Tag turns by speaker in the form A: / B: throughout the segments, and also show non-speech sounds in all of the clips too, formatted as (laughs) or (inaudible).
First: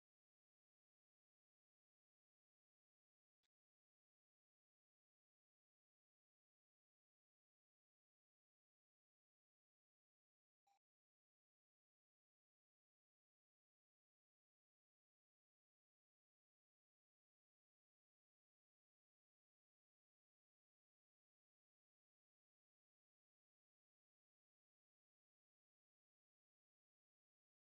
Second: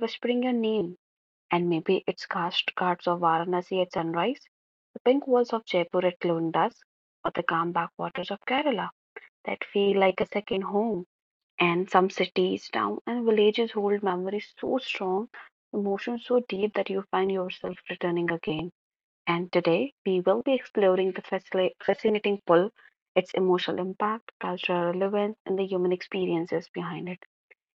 A: whispering your name? And maybe it's cast guards of Varanasi at sunrise, the pink walls of Jaipur at noon dusk, or the calm backwaters of Kerala that feel like a second home. And some cities, towns, and villages hold memories so strong, emotions so deep that you find yourself returning again. And today, we will be exploring the fascinating pull, its emotional impact, cultural relevance, and the human experiences behind it.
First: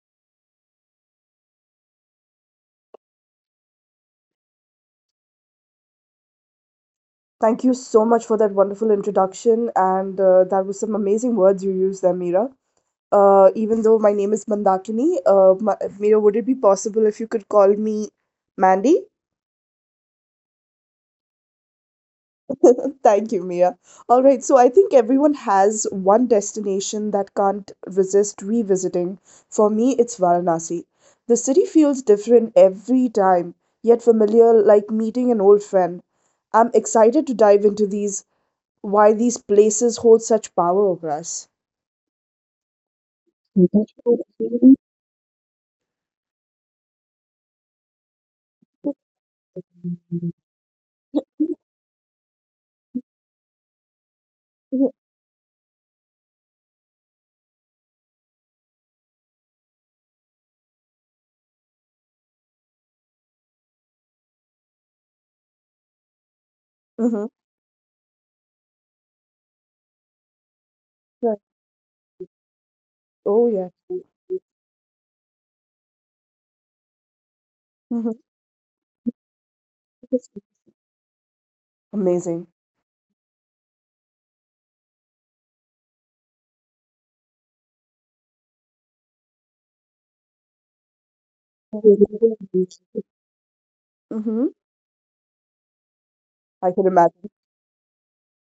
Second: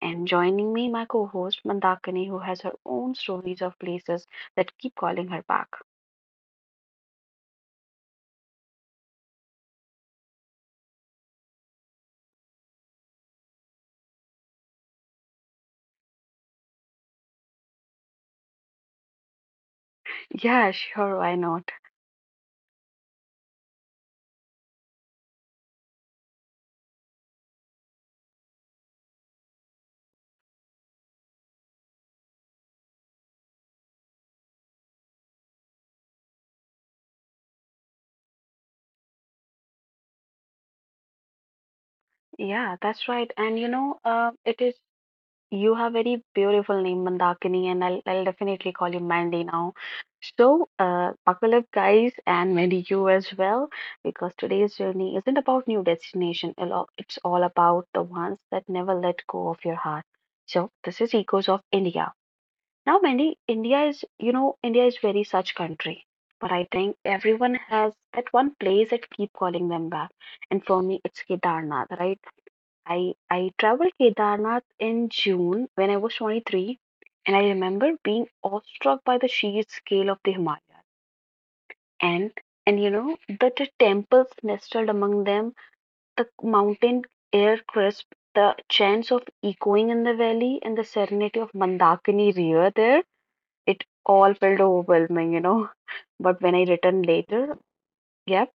A: And joining me, my co host Mandakini, who has her own stories of places that keep calling her back.
B: Thank you so much for that wonderful introduction, and that was some amazing words you used there, Mira. Even though my name is Mandakini, Mira, would it be possible if you could call me Mandy?
A: Yeah, sure, why not?
B: Thank you, Mira. All right, so I think everyone has one destination that can't resist revisiting. For me, it's Varanasi. The city feels different every time, yet familiar, like meeting an old friend. I'm excited to dive into these why these places hold such power over us.
A: Yeah, that's right. And it
B: Mhm.
A: is. You have very beautiful name, Mandakini, and I'll definitely call you Mandy now. So, buckle up, guys, and Mandy, you as well, because today's
B: Yeah.
A: journey isn't about new destination. It's all about the ones that never let go of your heart. So, this is Echoes of India. Now, Mandy, India is very such country, but I think
B: Uh-huh.
A: everyone has that one place that keep calling them back. And for me, it's
B: Right.
A: Kedarnath, right? I,
B: Oh,
A: I
B: yeah.
A: traveled Kedarnath in June when I was 23, and I remember
B: Mm-hmm.
A: being awestruck by the sheer scale of the Himalayas. And,
B: Amazing.
A: and you know, The temples nestled among them, the mountain air crisp, the chants of echoing in the valley, and the serenity of Mandakini River there, it all
B: Mm-hmm.
A: felt overwhelming, you know. (laughs) But when I
B: I can
A: returned
B: imagine.
A: later, yep.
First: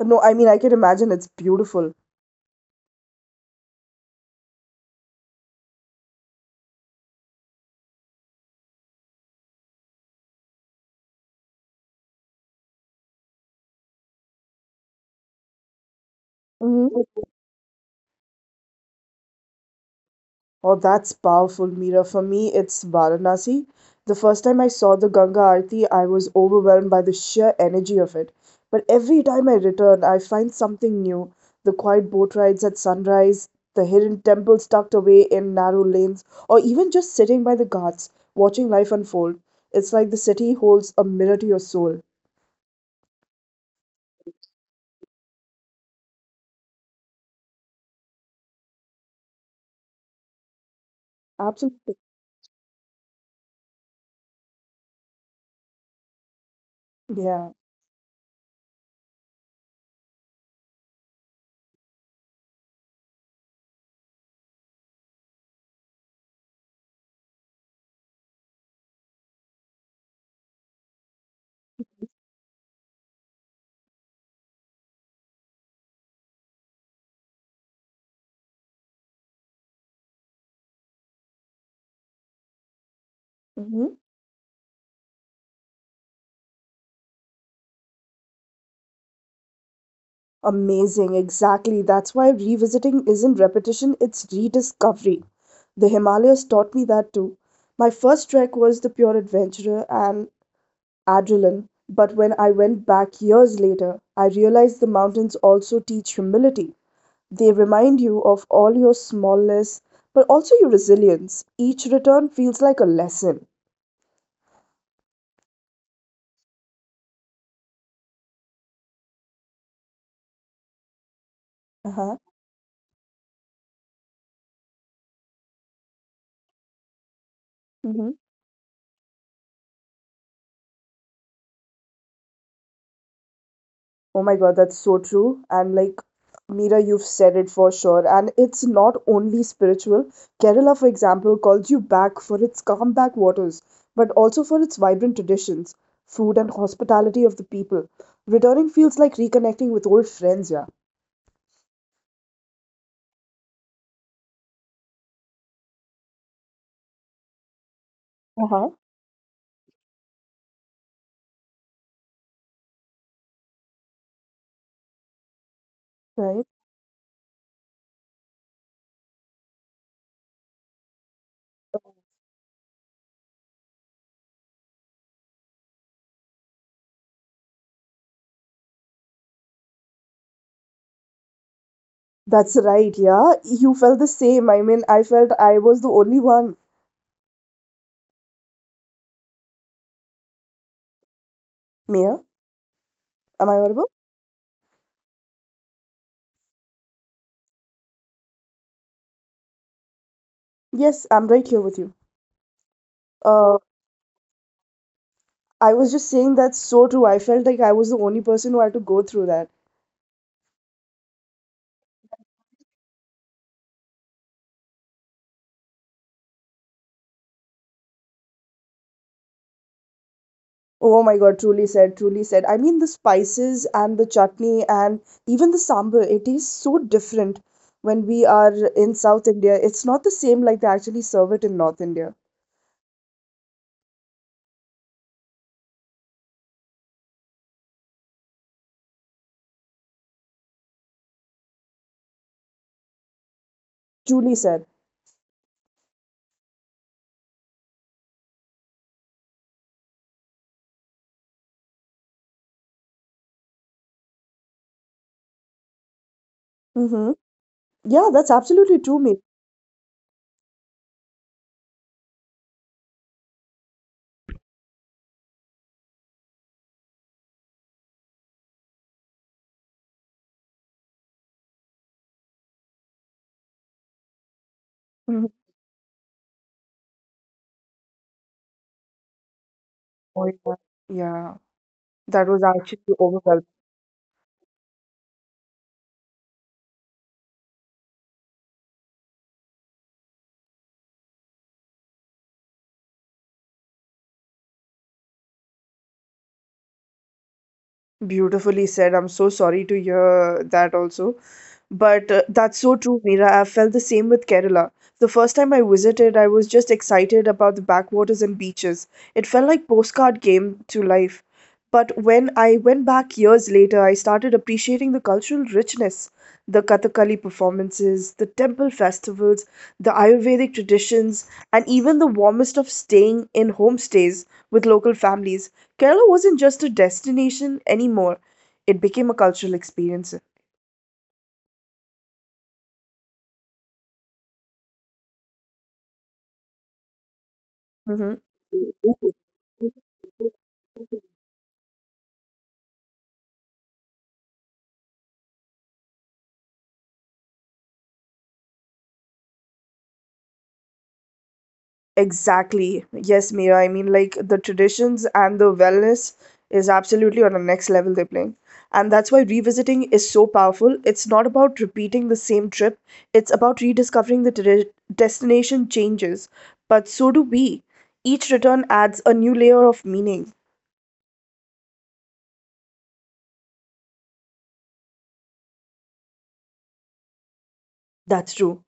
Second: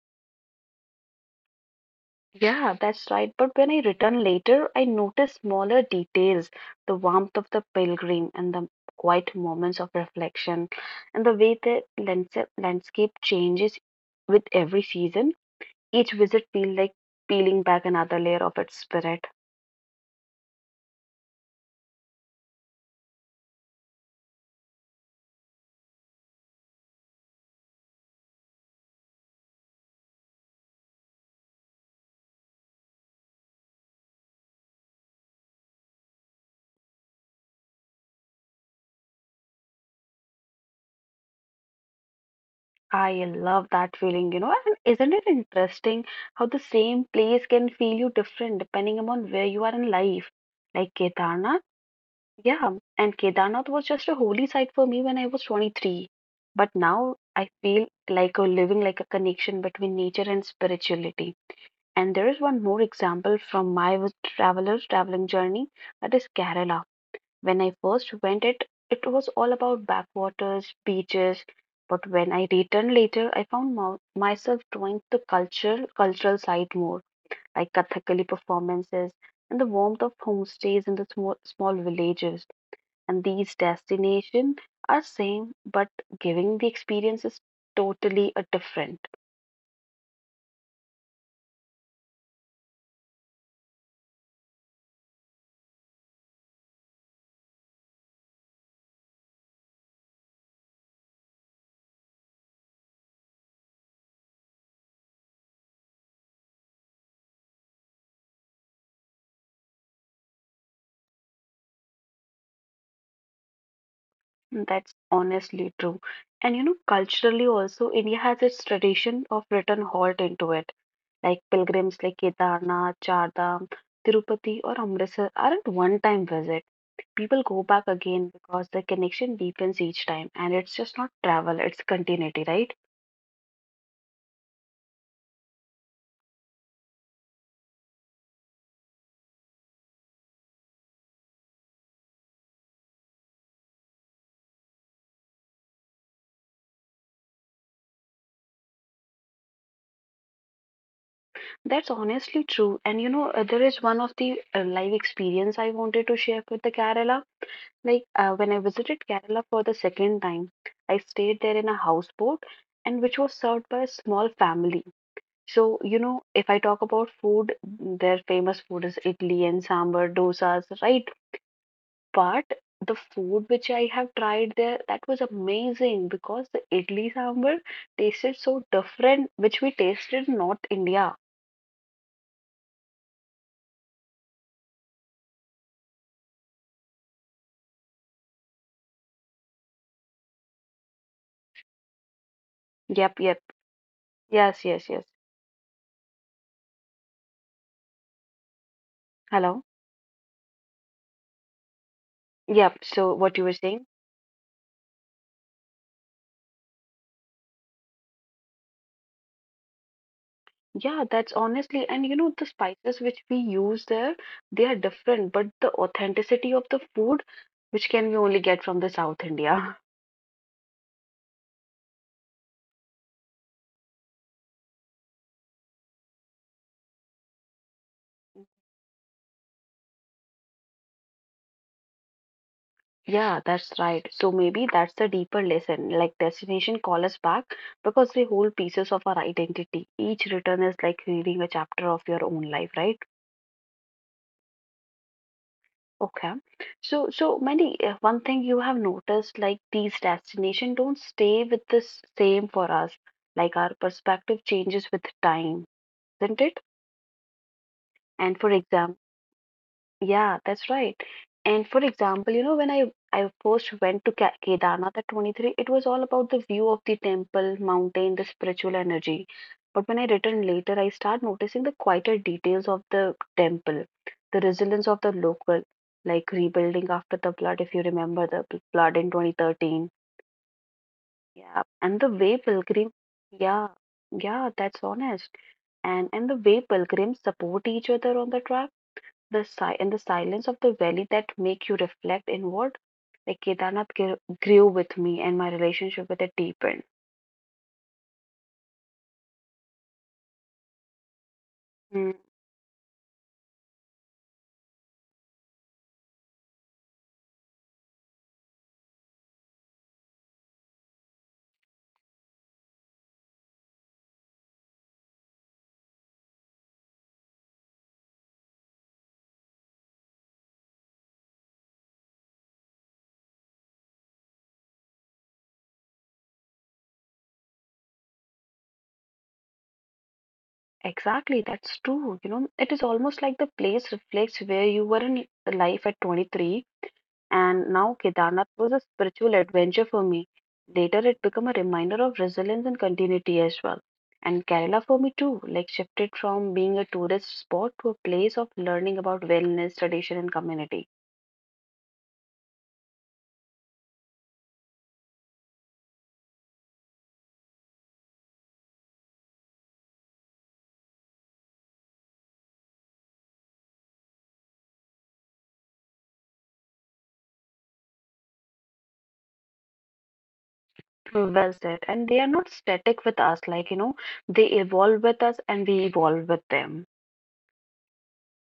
B: No, I mean, I can imagine it's beautiful.
A: Yeah, that's right. But when I return later, I notice smaller details, the warmth of the pilgrim and the quiet moments of reflection, and the way the landscape changes with every season. Each visit feels like
B: Mm-hmm.
A: peeling back another layer of its spirit.
B: Oh, that's powerful, Mira. For me, it's Varanasi. The first time I saw the Ganga Aarti, I was overwhelmed by the sheer energy of it. But every time I return, I find something new. The quiet boat rides at sunrise, the hidden temples tucked away in narrow lanes, or even just sitting by the ghats, watching life unfold. It's like the city holds a mirror to your soul.
A: I love that feeling. And isn't it interesting how the same place can feel you different depending upon where you are in life? Like Kedarnath.
B: Absolutely.
A: Yeah, and Kedarnath was just a holy site for me when I was 23. But now
B: Yeah.
A: I feel like a living like a connection between nature and spirituality. And there is one more example from my traveler's traveling journey, that is Kerala. When I first went it, it was all about backwaters, beaches. But when I returned later, I found myself drawing the cultural side more, like Kathakali performances and the warmth of homestays in the small, small villages and these
B: Mhm.
A: destinations are same but giving the experience is totally a different.
B: Amazing, exactly. That's why revisiting isn't repetition, it's rediscovery. The Himalayas taught me that too. My first trek was the pure adventurer and adrenaline, but when I went back years later, I realized the mountains also teach humility. They remind you of all your smallness, but also your resilience. Each return feels like a lesson.
A: Mm, that's honestly true. And culturally also india has its tradition of return halt into it, like pilgrims like
B: Uh-huh.
A: kedarnath chardham tirupati or amritsar aren't one time visit, people go back
B: Mm-hmm.
A: again because the connection deepens each time, and it's just not travel, it's continuity, right?
B: Oh my God, that's so true. And like, Meera, you've said it for sure. And it's not only spiritual. Kerala, for example, calls you back for its calm back waters, but also for its vibrant traditions, food, and hospitality of the people. Returning feels like reconnecting with old friends, yeah.
A: That's honestly true. And there is one of the live experience I wanted to share with the Kerala. When I
B: Uh-huh.
A: visited Kerala for the second time, I stayed there in a houseboat and which was served by a small family. So,
B: Right?
A: if I talk about food, their famous food is idli and sambar, dosas, right? But the food which I have tried there, that was amazing because the idli sambar tasted so different, which we tasted in North India.
B: That's right, yeah. You felt the same. I mean, I felt I was the only one. Mia,
A: Yep, yep.
B: am I audible?
A: Yes, yes, yes. Hello.
B: Yes, I'm right here with you.
A: Yep. So what you were
B: Uh,
A: saying?
B: I was just saying that's so true. I felt like I was the only person who had to go through that.
A: Yeah, that's honestly, and the spices which we use there, they are different, but the authenticity of the food, which can we only get from the South India. (laughs)
B: Oh my god, truly said, truly said. I mean, the spices and the chutney and even the sambar, it is so different when we are in South India. It's not the same like they actually serve it in North India.
A: Yeah, that's right. So maybe that's the deeper lesson. Like destination call us back because they hold pieces of our identity. Each return is like reading a chapter of your own life, right?
B: Truly said.
A: Okay. So, so Mandy, one thing you have noticed, like these destinations don't stay with the same for us. Like our perspective changes with time, isn't it?
B: Mm-hmm. Yeah,
A: And
B: that's
A: for
B: absolutely
A: example,
B: true, mate.
A: yeah, that's right. And for example, when I first went to Kedarnath at 23, it was all about the view of the temple, mountain, the spiritual energy. But when I returned later, I start noticing the quieter details of the temple, the resilience of the
B: Mhm.
A: local, like rebuilding after the flood, if you remember the flood in 2013.
B: Oh, yeah. Yeah,
A: Yeah, and the
B: that
A: way
B: was
A: pilgrim,
B: actually overwhelming.
A: yeah, yeah, that's honest. And the way pilgrims support each other on the travel the in the silence of the valley that make you reflect inward. Like Kedarnath grew with me, and my relationship with it deepened.
B: Beautifully said. I'm so sorry to hear that also.
A: Mm,
B: But that's so true, Mira. I felt the same with Kerala. The first time I visited, I was just excited about the backwaters and beaches. It felt like postcard came to life. But when I went back years later, I started appreciating the cultural richness, the Kathakali performances, the temple festivals, the Ayurvedic traditions, and even the warmest of staying in homestays with local families. Kerala wasn't just a destination anymore, it became a cultural experience.
A: exactly, that's true. It is almost like the place reflects where you were in life at 23, and now
B: Mhm.
A: Kedarnath was a spiritual adventure for me. Later, it became a reminder of resilience and continuity as well. And Kerala for me too, like shifted from being a tourist spot to a place of learning about wellness, tradition, and community.
B: Exactly. Yes, Mira. I mean, like the traditions and the wellness is absolutely on the next level they're playing. And that's why revisiting is so powerful. It's not about repeating the same trip, it's about rediscovering the destination changes. But so do we. Each return adds a new layer of meaning.
A: Well said. And they are not static with us, they evolve with us and we evolve with them.
B: That's true.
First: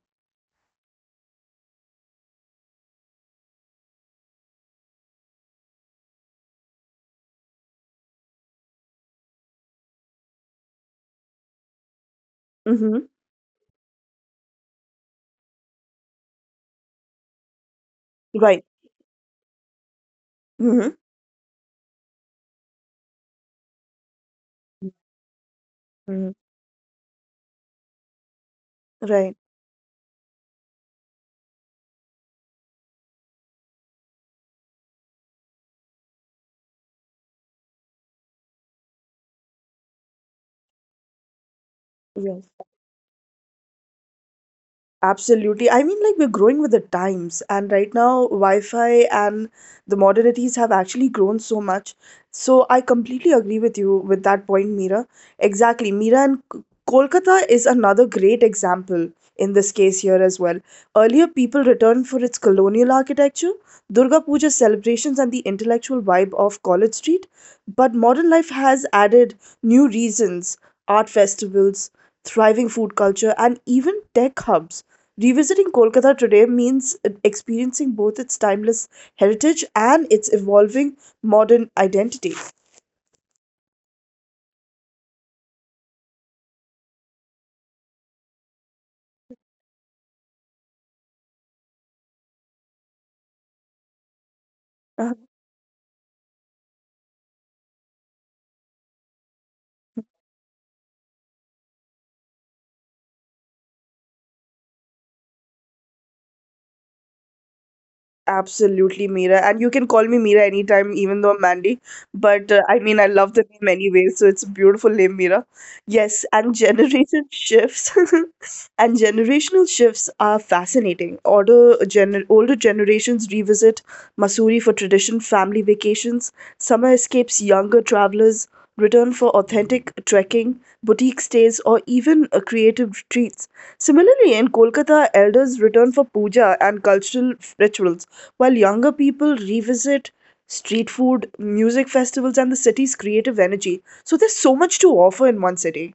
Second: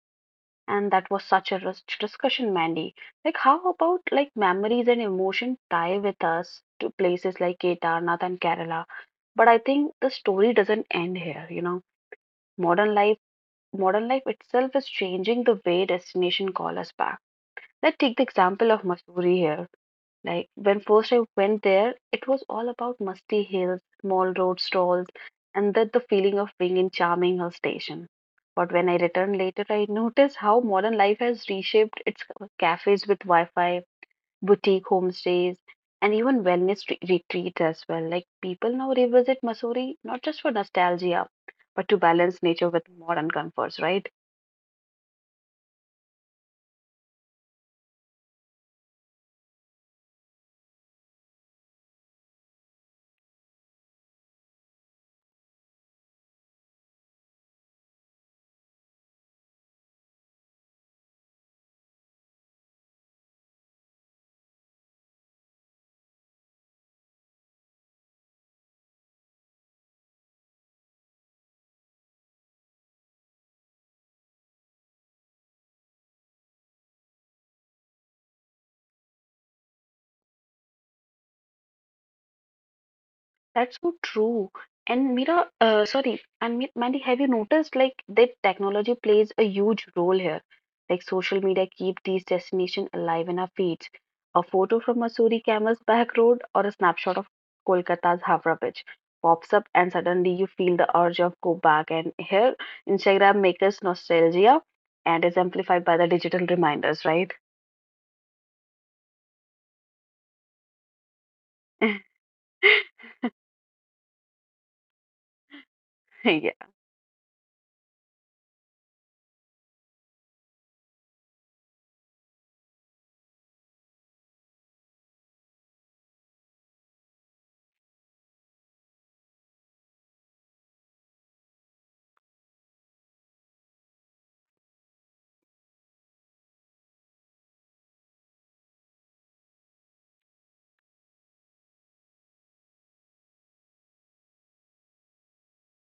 A: And that was such a rich discussion, Mandy. Like, how about like memories and emotion tie with us to places like Kedarnath and Kerala? But I think the story doesn't end here. Modern
B: Mm-hmm.
A: life, modern life itself is changing the way destination call us back. Let's take the example
B: Right.
A: of Mussoorie here. Like when
B: Mm-hmm.
A: first I went there, it was all about musty hills, small road stalls, and that the feeling
B: Mm-hmm.
A: of being in charming hill station. But when I returned
B: Right.
A: later, I noticed how modern life has reshaped its cafes with Wi-Fi, boutique homestays, and even wellness retreats as well. Like people now revisit Missouri not just for nostalgia, but to balance
B: Yes.
A: nature with modern comforts, right?
B: Absolutely. I mean, like, we're growing with the times, and right now, Wi Fi and the modernities have actually grown so much. So, I completely agree with you with that point, Mira. Exactly. Kolkata is another great example in this case here as well. Earlier, people returned for its colonial architecture, Durga Puja celebrations, and the intellectual vibe of College Street. But modern life has added new reasons, art festivals, thriving food culture, and even tech hubs. Revisiting Kolkata today means experiencing both its timeless heritage and its evolving modern identity.
A: That's so true. And Mira, sorry, and Mandy, have you noticed like that technology plays a huge role here? Like social media keep these destinations alive in our feeds. A photo from Missouri camel's back road or a snapshot of Kolkata's Havra Bridge pops up, and suddenly you feel the urge of go back. And here, Instagram makes us nostalgia, and is amplified by the digital reminders, right?
B: Absolutely, Meera. And you can call me Meera anytime, even though I'm Mandy.
A: (laughs)
B: But I mean, I love the name anyway, so it's a beautiful name, Meera. Yes,
A: Yeah.
B: and generation shifts (laughs) and generational shifts are fascinating. Older generations revisit Masuri for tradition family vacations, summer escapes, younger travelers return for authentic trekking, boutique stays, or even creative retreats. Similarly, in Kolkata, elders return for puja and cultural rituals while younger people revisit street food, music festivals, and the city's creative energy. So there's so much to offer in one city.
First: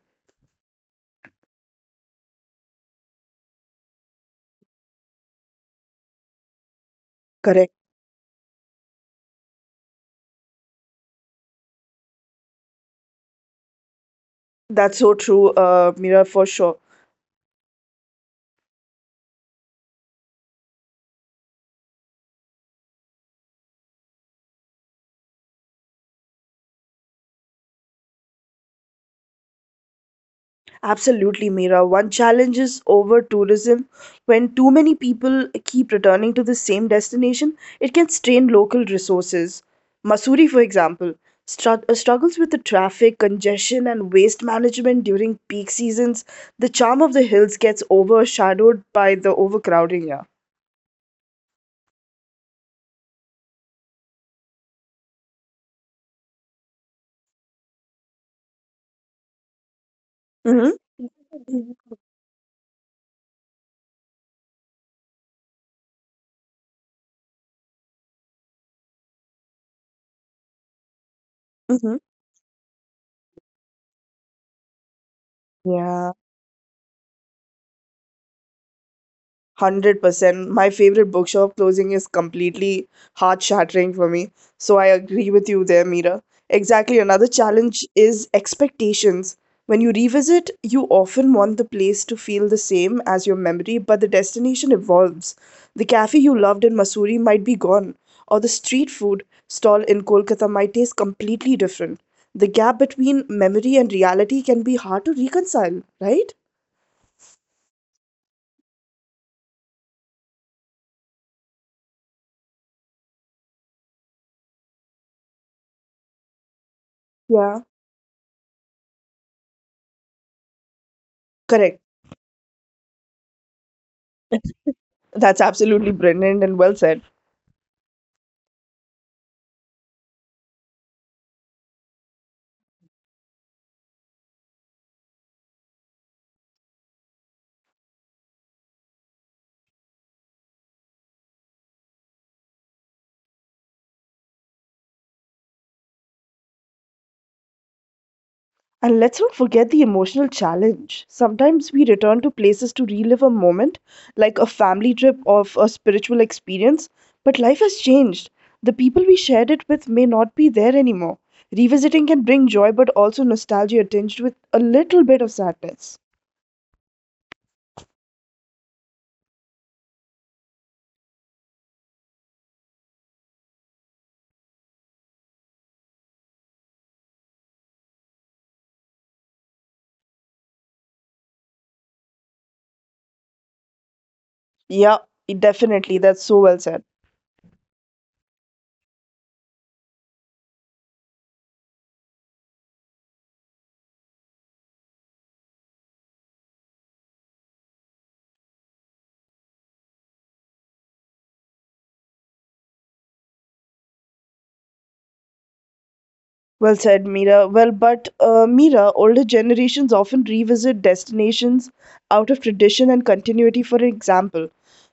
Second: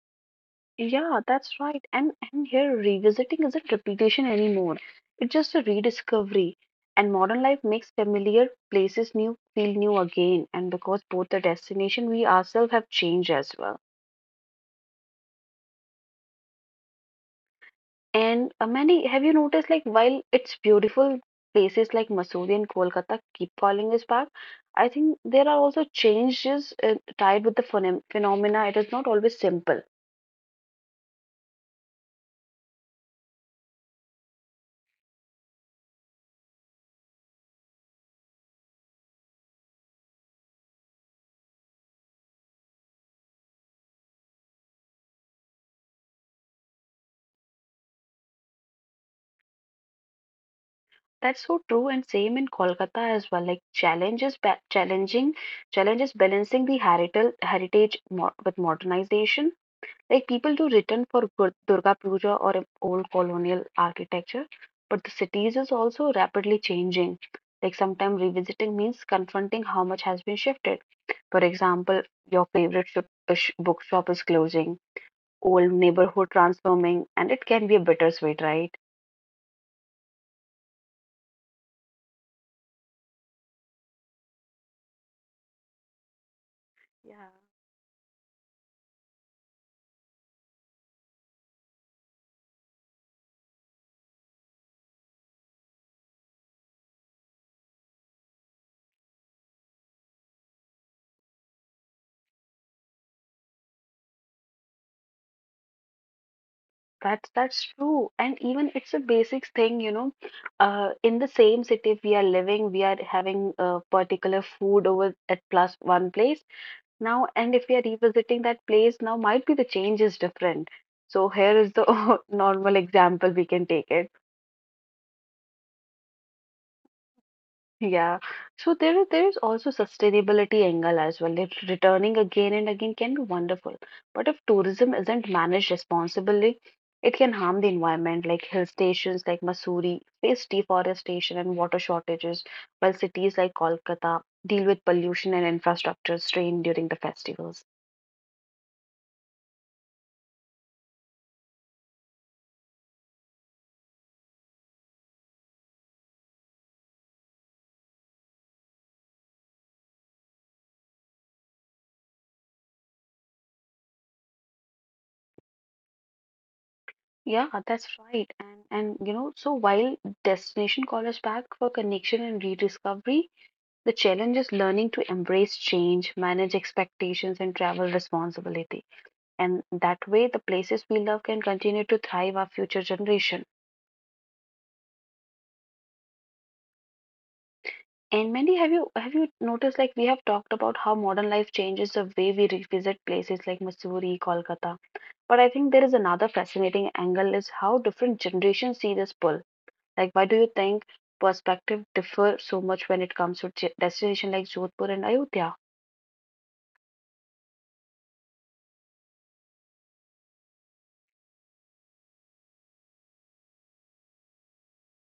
A: Yeah, that's right. And here revisiting isn't repetition anymore. It's just a rediscovery. And modern life
B: Correct.
A: makes familiar places new feel new again. And because both the destination we ourselves have changed as well.
B: That's so true, Mira, for sure.
A: And many have you noticed like while it's beautiful places like Mussoorie and Kolkata keep calling us back, I think there are also changes tied with the phenomena. It is not always simple.
B: Absolutely, Mira. One challenge is over tourism. When too many people keep returning to the same destination, it can strain local resources. Masuri, for example, struggles with the traffic, congestion, and waste management during peak seasons. The charm of the hills gets overshadowed by the overcrowding. Yeah.
A: That's so true, and same in Kolkata as well. Like challenges, ba- challenging challenges balancing the heritage with modernization. Like people do
B: Mm-hmm.
A: return for Durga Puja or old colonial architecture, but the cities is also rapidly changing. Like sometimes revisiting means confronting how much has been shifted. For
B: Mm-hmm.
A: example, your favorite shop, bookshop is closing, old
B: Yeah.
A: neighborhood transforming, and it can be a bittersweet, right?
B: 100%. My favorite bookshop closing is completely heart shattering for me. So I agree with you there, Mira. Exactly. Another
A: Yeah.
B: challenge is expectations. When you revisit, you often want the place to feel the same as your memory, but the destination evolves. The cafe you loved in Masuri might be gone, or the street food stall in Kolkata might taste completely different. The gap between memory and reality can be hard to reconcile, right?
A: That's true, and even it's a basic thing, in the same city we are living, we are having a particular food over at plus one place now, and if
B: Yeah.
A: we are revisiting that place now, might be the change is different. So here is
B: Correct.
A: the (laughs) normal example we can take it.
B: That's absolutely brilliant and well said.
A: Yeah. So there is also sustainability angle as well. That returning again and again can be wonderful. But if tourism isn't managed responsibly, it can harm the environment, like hill stations like Mussoorie face deforestation and water shortages, while cities like Kolkata deal with pollution and infrastructure strain during the festivals.
B: And let's not forget the emotional challenge. Sometimes we return to places to relive a moment, like a family trip or a spiritual experience, but life has changed. The people we shared it with may not be there anymore. Revisiting can bring joy but also nostalgia tinged with a little bit of sadness.
A: Yeah, that's right. And so while destination call us back for connection and rediscovery, the challenge is learning to embrace change, manage expectations, and travel responsibility. And that way, the places we love can continue to thrive our future generation.
B: Yeah, definitely. That's so well said.
A: And Mandy, have you noticed like we have talked about how modern life changes the way we revisit places like Missouri, Kolkata. But I think there is another fascinating angle is how different generations see this pull. Like, why do you think perspective differ so much when it comes to destination like Jodhpur and Ayodhya?
B: Well said, Mira. Well, but Mira, older generations often revisit destinations out of tradition and continuity. For example,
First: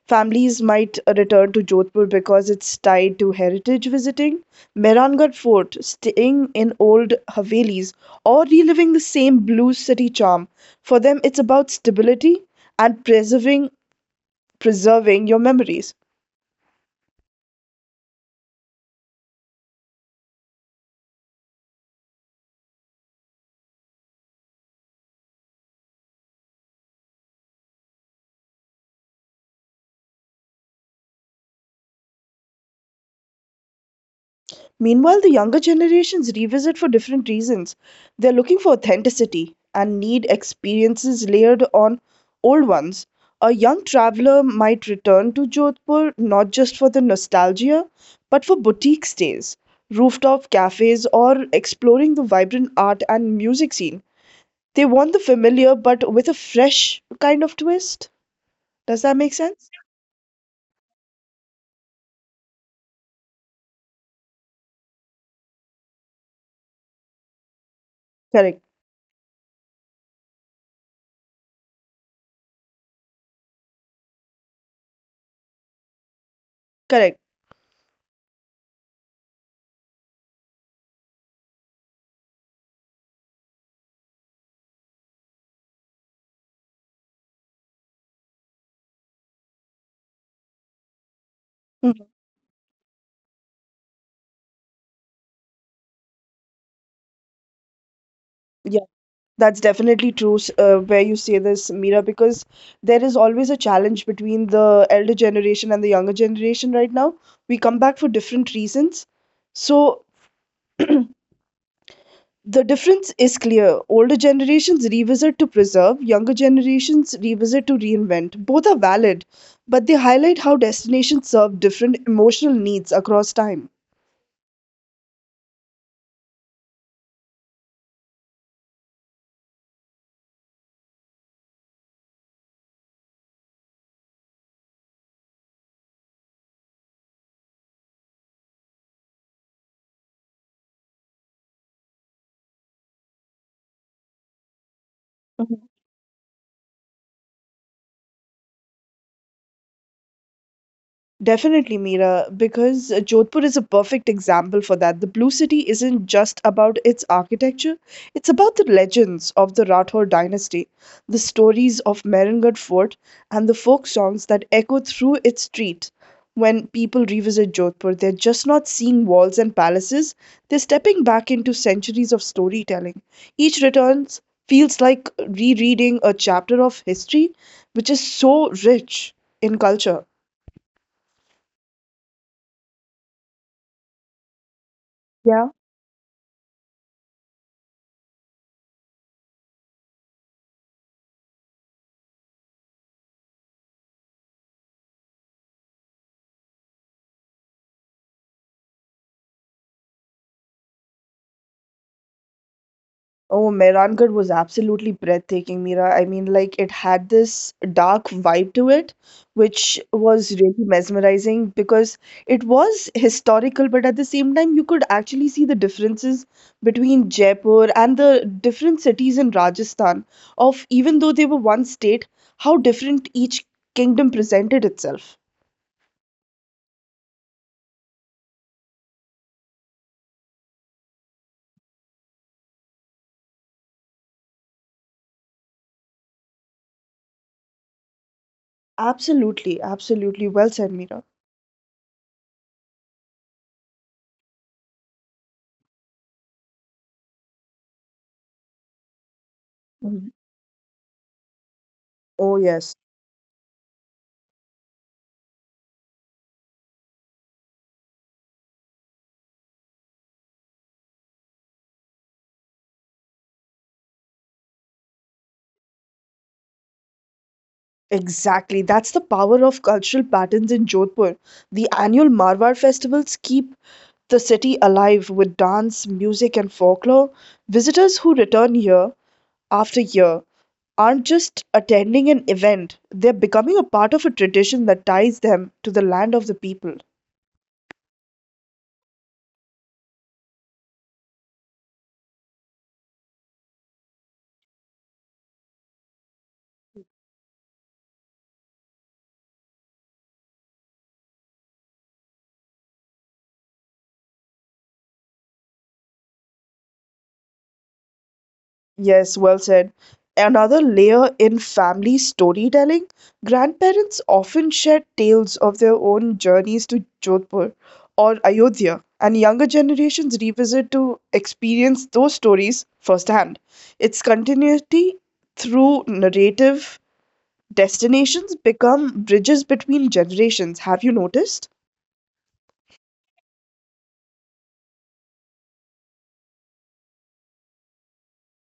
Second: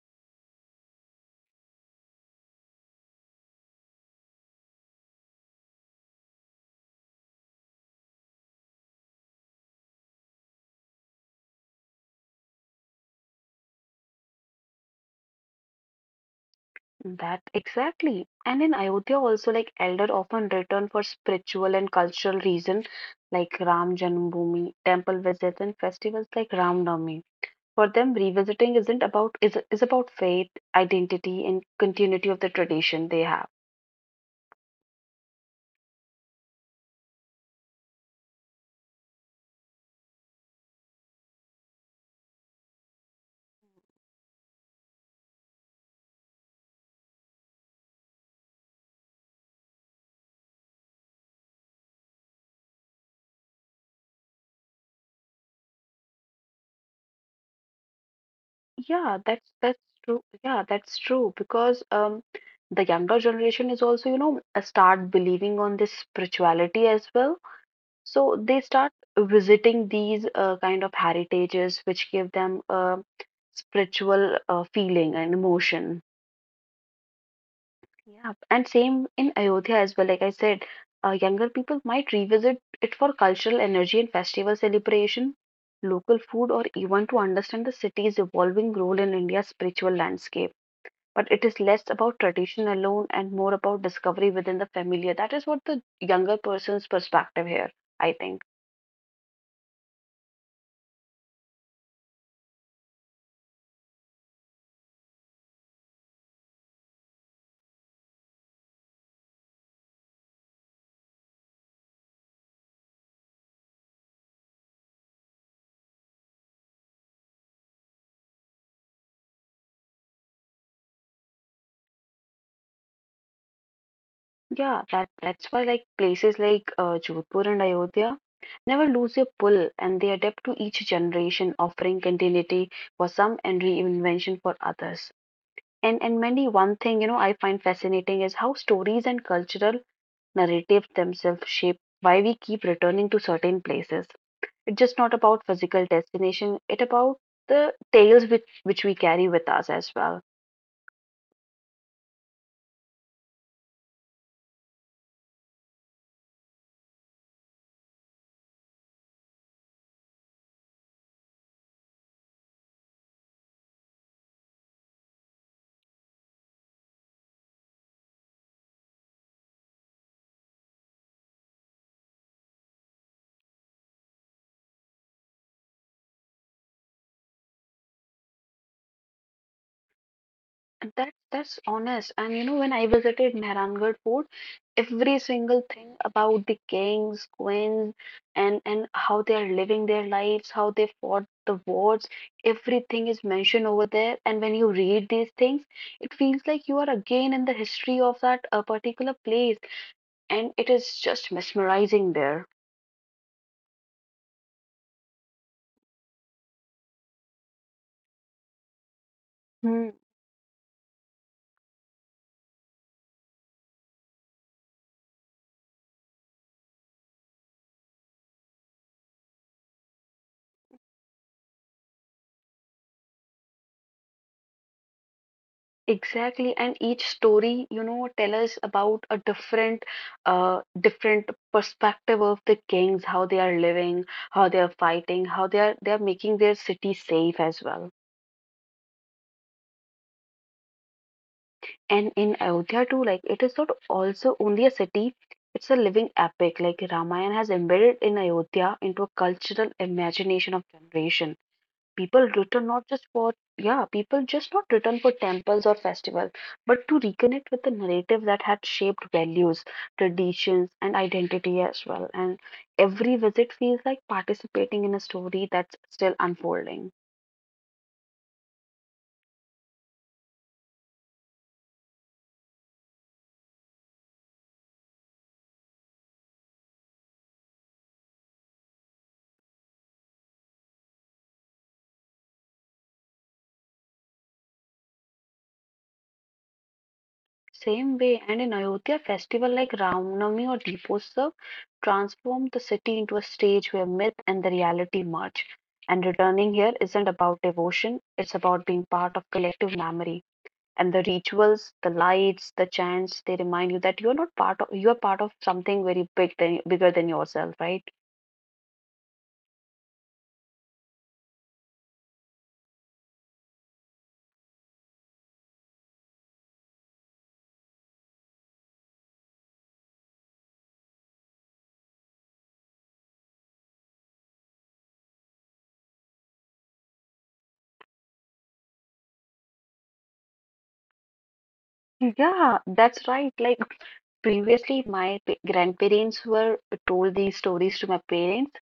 B: families might return to Jodhpur because it's tied to heritage visiting, Mehrangarh Fort, staying in old Havelis, or reliving the same blue city charm. For them, it's about stability and preserving your memories.
A: That exactly. And in Ayodhya also like elder often return for spiritual and cultural reason like Ram Janmabhoomi, temple visits and festivals like Ram Navami. For them revisiting isn't about is about faith, identity and continuity of the tradition they have.
B: Meanwhile, the younger generations revisit for different reasons. They're looking for authenticity and need experiences layered on old ones. A young traveler might return to Jodhpur not just for the nostalgia, but for boutique stays, rooftop cafes, or exploring the vibrant art and music scene. They want the familiar but with a fresh kind of twist. Does
A: Yeah,
B: that make
A: that's
B: sense?
A: that's true. Yeah, that's true because the younger generation is also, start believing on this spirituality as well. So they
B: Correct,
A: start visiting these kind of heritages, which give them a spiritual feeling and emotion.
B: correct.
A: Yeah, and same in Ayodhya as well. Like I said, younger people might revisit it for cultural energy and festival celebration, local food, or even to understand the city's evolving role in India's spiritual landscape. But it is less
B: Mhm.
A: about tradition alone and more about discovery within the familiar. That is what the younger person's perspective here, I think.
B: That's definitely true, where you say this, Mira, because there is always a challenge between the elder generation and the younger generation right now. We come back for different reasons. So the difference is clear. Older generations revisit to preserve, younger generations revisit to reinvent. Both are valid, but they highlight how destinations serve different emotional needs across time.
A: Yeah, that's why like places like Jodhpur and Ayodhya never lose their pull, and they adapt to each generation, offering continuity for some and reinvention for others. And many one thing, I find fascinating is how stories and cultural narratives themselves shape why we keep returning to certain places. It's just not about physical destination, it about the tales which we carry with us as well.
B: Definitely, Mira, because Jodhpur is a perfect example for that. The Blue City isn't just about its architecture, it's about the legends of the Rathore dynasty, the stories of Mehrangarh Fort, and the folk songs that echo through its streets. When people revisit Jodhpur, they're just not seeing walls and palaces, they're stepping back into centuries of storytelling. Each return feels like rereading a chapter of history, which is so rich in culture.
A: That that's honest. And you know, when I visited Mehrangarh Fort, every
B: Yeah.
A: single thing about the kings, queens, and how they are living their lives, how they fought the wars, everything is mentioned over there. And when you read these things, it feels like you are again in the history of that particular place, and it is just mesmerizing there.
B: Oh, Mehrangarh was absolutely breathtaking, Mira. I mean, like it had this dark vibe to it, which
A: Hmm.
B: was really mesmerizing because it was historical, but at the same time, you could actually see the differences between Jaipur and the different cities in Rajasthan of even though they were one state, how different each kingdom presented itself.
A: Exactly, and each story, you know, tell us about a different perspective of the kings, how they are living, how they are fighting, how they are making their city safe as well.
B: Absolutely, absolutely. Well said, Mira.
A: And in Ayodhya too, like it is not also only a city, it's a living epic. Like Ramayana has embedded in Ayodhya into a cultural
B: Mhm.
A: imagination of generation. People
B: Oh,
A: return
B: yes.
A: not just for, yeah, people just not return for temples or festivals, but to reconnect with the narrative that had shaped values, traditions, and identity as well. And every visit feels like participating in a story that's still unfolding.
B: Exactly. That's the power of cultural patterns in Jodhpur. The annual Marwar festivals keep the city alive with dance, music, and folklore. Visitors who return year after year aren't just attending an event, they're becoming a part of a tradition that ties them to the land of the people.
A: Same way, and in Ayodhya festival like Ram Navami or Deepotsava transformed the city into a stage where myth and the reality merge, and returning here isn't about devotion, it's about being part of collective memory. And the rituals, the lights, the chants, they remind you that you're not part of, you're part of something very big than bigger than yourself, right?
B: Yes, well said. Another layer in family storytelling, grandparents often share tales of their own journeys to Jodhpur or Ayodhya, and younger generations revisit to experience those stories firsthand. Its continuity through narrative destinations become bridges between generations. Have you noticed?
A: Yeah, that's right. Like previously my grandparents were told these stories to my parents.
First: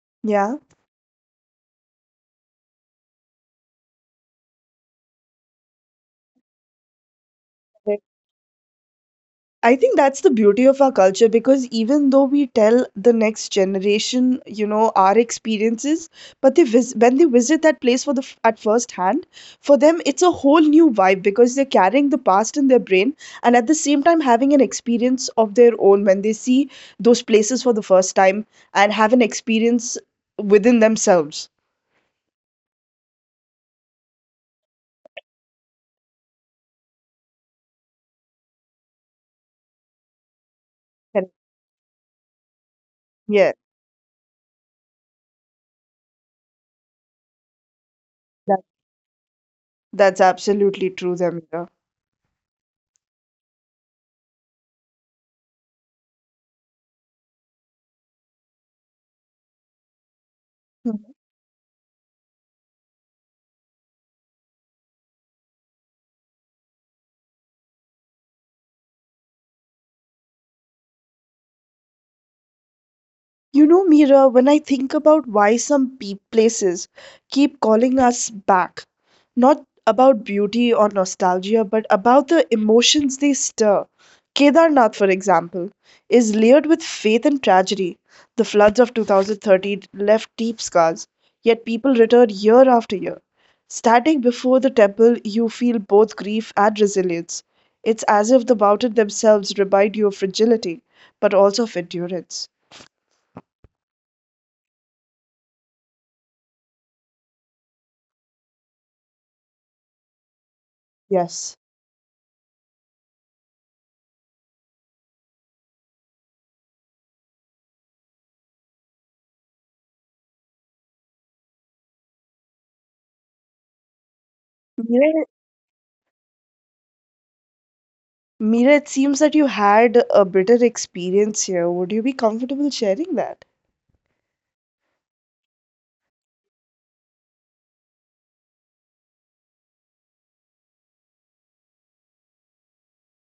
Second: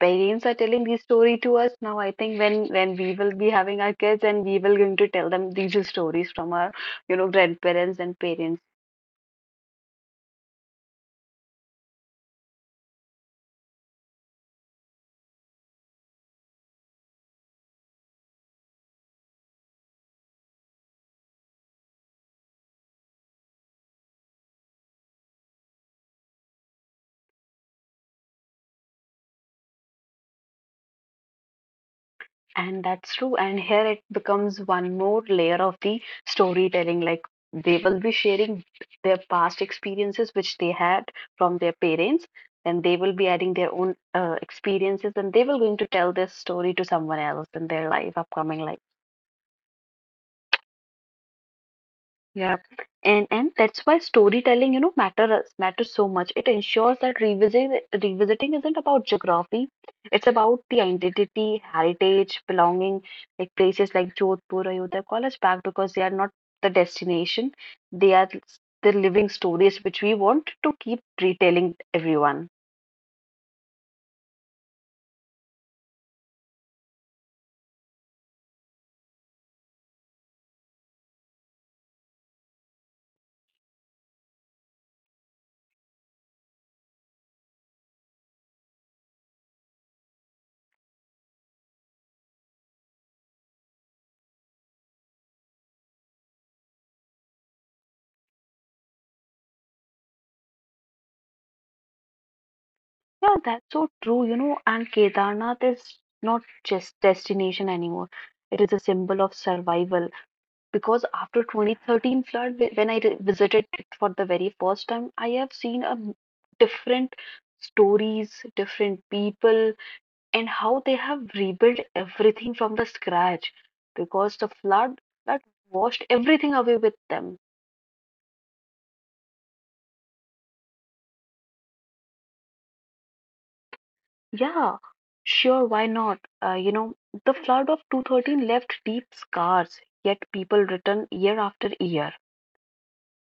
A: Parents are
B: Yeah.
A: telling these story to us now. I think when we will be having our kids, and we will going to tell them these stories from our, you know, grandparents and parents.
B: I think that's the beauty of our culture because even though we tell the next generation, our experiences, but when they visit that place for the at first hand, for them it's a whole new vibe because they're carrying the past in their brain and at the same time having an experience of their own when they see those places for the first time and have an experience within themselves.
A: And that's true. And here it becomes one more layer of the storytelling. Like they will be sharing their past experiences, which they had
B: Correct.
A: from their parents. Then they will be adding
B: Yeah,
A: their own experiences, and they will going to tell this story to someone else in their life, upcoming
B: that,
A: life.
B: that's absolutely true, Zamira.
A: Yeah, and that's why storytelling, you know, matters so much. It ensures that revisiting isn't about geography; it's about the
B: Hmm.
A: identity, heritage, belonging. Like places like Jodhpur, Ayodhya, call us back because they are not the destination; they are the living stories which we want to keep retelling everyone.
B: You know, Mira, when I think about why some places keep calling us back, not about beauty or nostalgia, but about the emotions they stir. Kedarnath, for example, is layered with faith and tragedy. The floods of 2013 left deep scars, yet people return year after year. Standing before the temple, you feel both grief and resilience. It's as if the mountains themselves remind you of fragility, but also of endurance.
A: Yeah, that's so true, you know. And Kedarnath is not just destination anymore; it is a symbol of survival because after
B: Yes.
A: 2013 flood when I visited it for the very first time, I have seen a different stories, different people, and how they have rebuilt everything from the scratch because the flood
B: Mira,
A: that washed everything away with them.
B: Mira, it seems that you had a bitter experience here. Would you be comfortable sharing that?
A: Yeah, sure, why not. You know, the flood of two thirteen left deep scars, yet people return year after year.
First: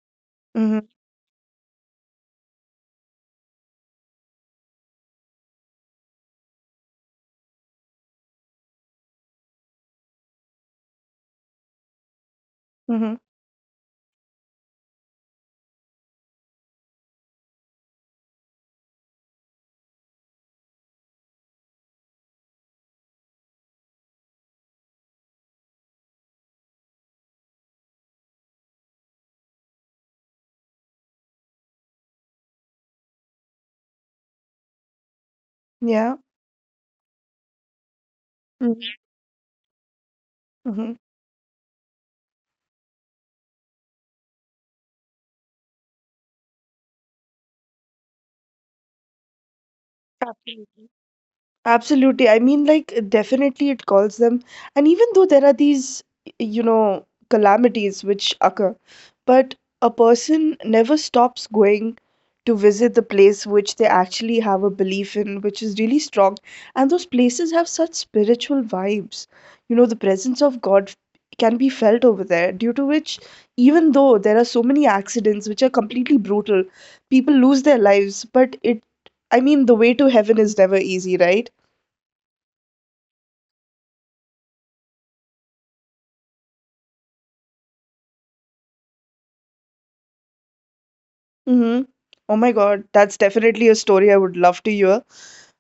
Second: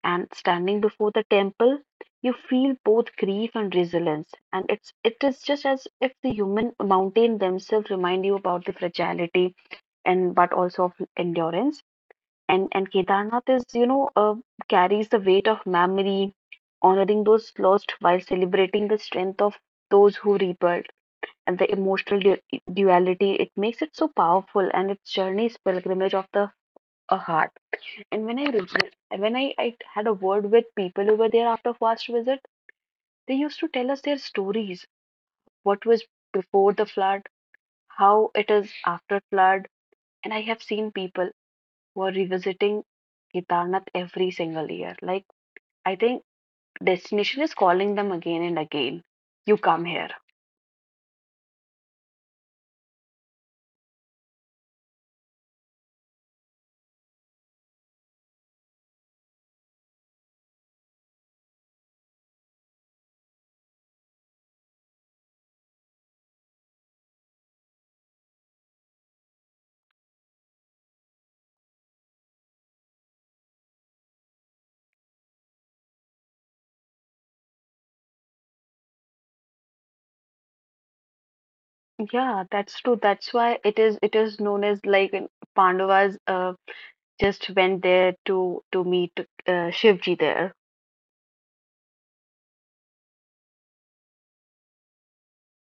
A: And standing
B: Mm-hmm.
A: before the temple, you feel both grief and resilience. And it is just as if the human mountain themselves remind you about the fragility, and but also of endurance. And
B: Mm-hmm.
A: Kedarnath is, you know, carries the weight of memory, honoring those lost while celebrating the strength of those who rebuilt. And the emotional duality, it makes it so powerful, and its journey is pilgrimage of the a heart. And when I reflect, when I had a word with people over there after first visit, they used to tell us their stories. What was
B: Yeah.
A: before the flood, how it is after flood, and I have seen
B: Mm-hmm.
A: people who are revisiting Kedarnath every single year. Like I think destination is calling them again and again. You come here.
B: Absolutely. I mean, like, definitely it calls them. And even though there are these, you know, calamities which occur, but a person never stops going to visit the place which they actually have a belief in, which is really strong. And those places have such spiritual vibes. You know, the presence of God can be felt over there, due to which, even though there are so many accidents which are completely brutal, people lose their lives, but it, I mean, the way to heaven is never easy, right?
A: Yeah, that's true. That's why it is known as like an- Pandavas just went there to meet Shivji there.
B: Mm-hmm. Oh my God, that's definitely a story I would love to hear.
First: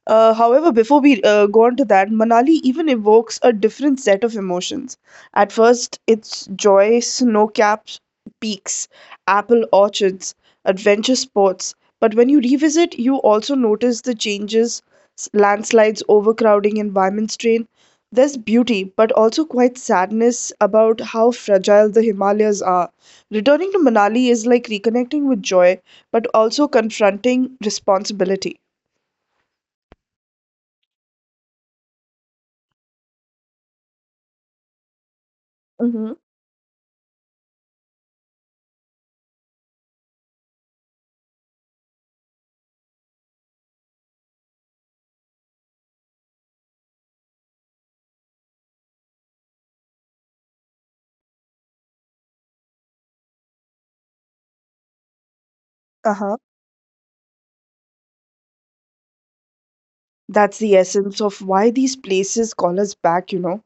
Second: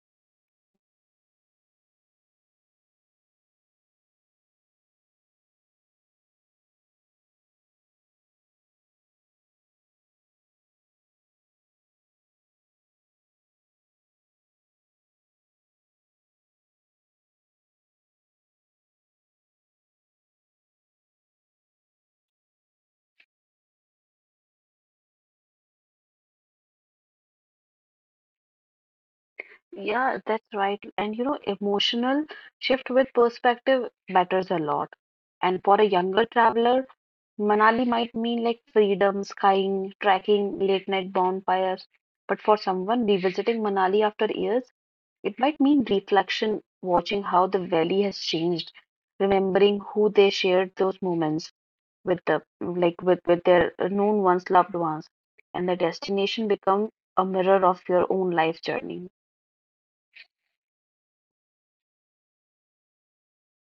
B: However, before we go on to that, Manali even evokes a different set of emotions. At first, it's joy, snow capped peaks, apple orchards, adventure sports. But when you revisit, you also notice the changes landslides, overcrowding, environment strain. There's beauty, but also quite sadness about how fragile the Himalayas are. Returning to Manali is like reconnecting with joy, but also confronting responsibility.
A: Yeah, that's right. And you know, emotional shift with perspective matters a lot. And for a
B: Mm-hmm.
A: younger traveler, Manali might mean like freedom, skying, trekking, late night bonfires. But for someone revisiting Manali after years, it might mean reflection, watching how the valley has changed, remembering who they shared those moments with the like with their known ones, loved ones, and the
B: Uh huh.
A: destination becomes a mirror of your own life journey.
B: That's the essence of why these places call us back, you know.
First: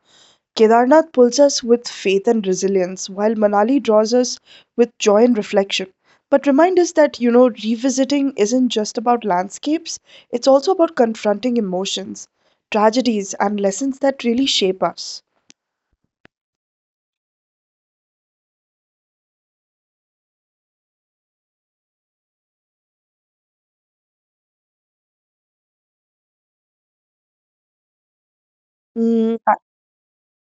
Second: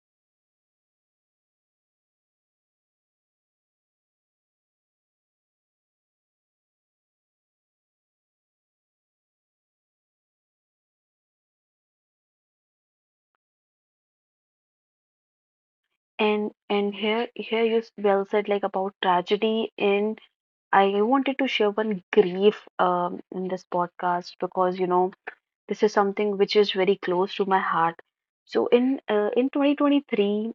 B: Kedarnath pulls us with faith and resilience, while Manali draws us with joy and reflection. But remind us that, you know, revisiting isn't just about landscapes, it's also about confronting emotions, tragedies, and lessons that really shape us.
A: And here you well said like about tragedy, and I wanted to share one grief in this podcast because you know this is something which is very close to my heart. So in
B: Mm, uh,
A: 2023,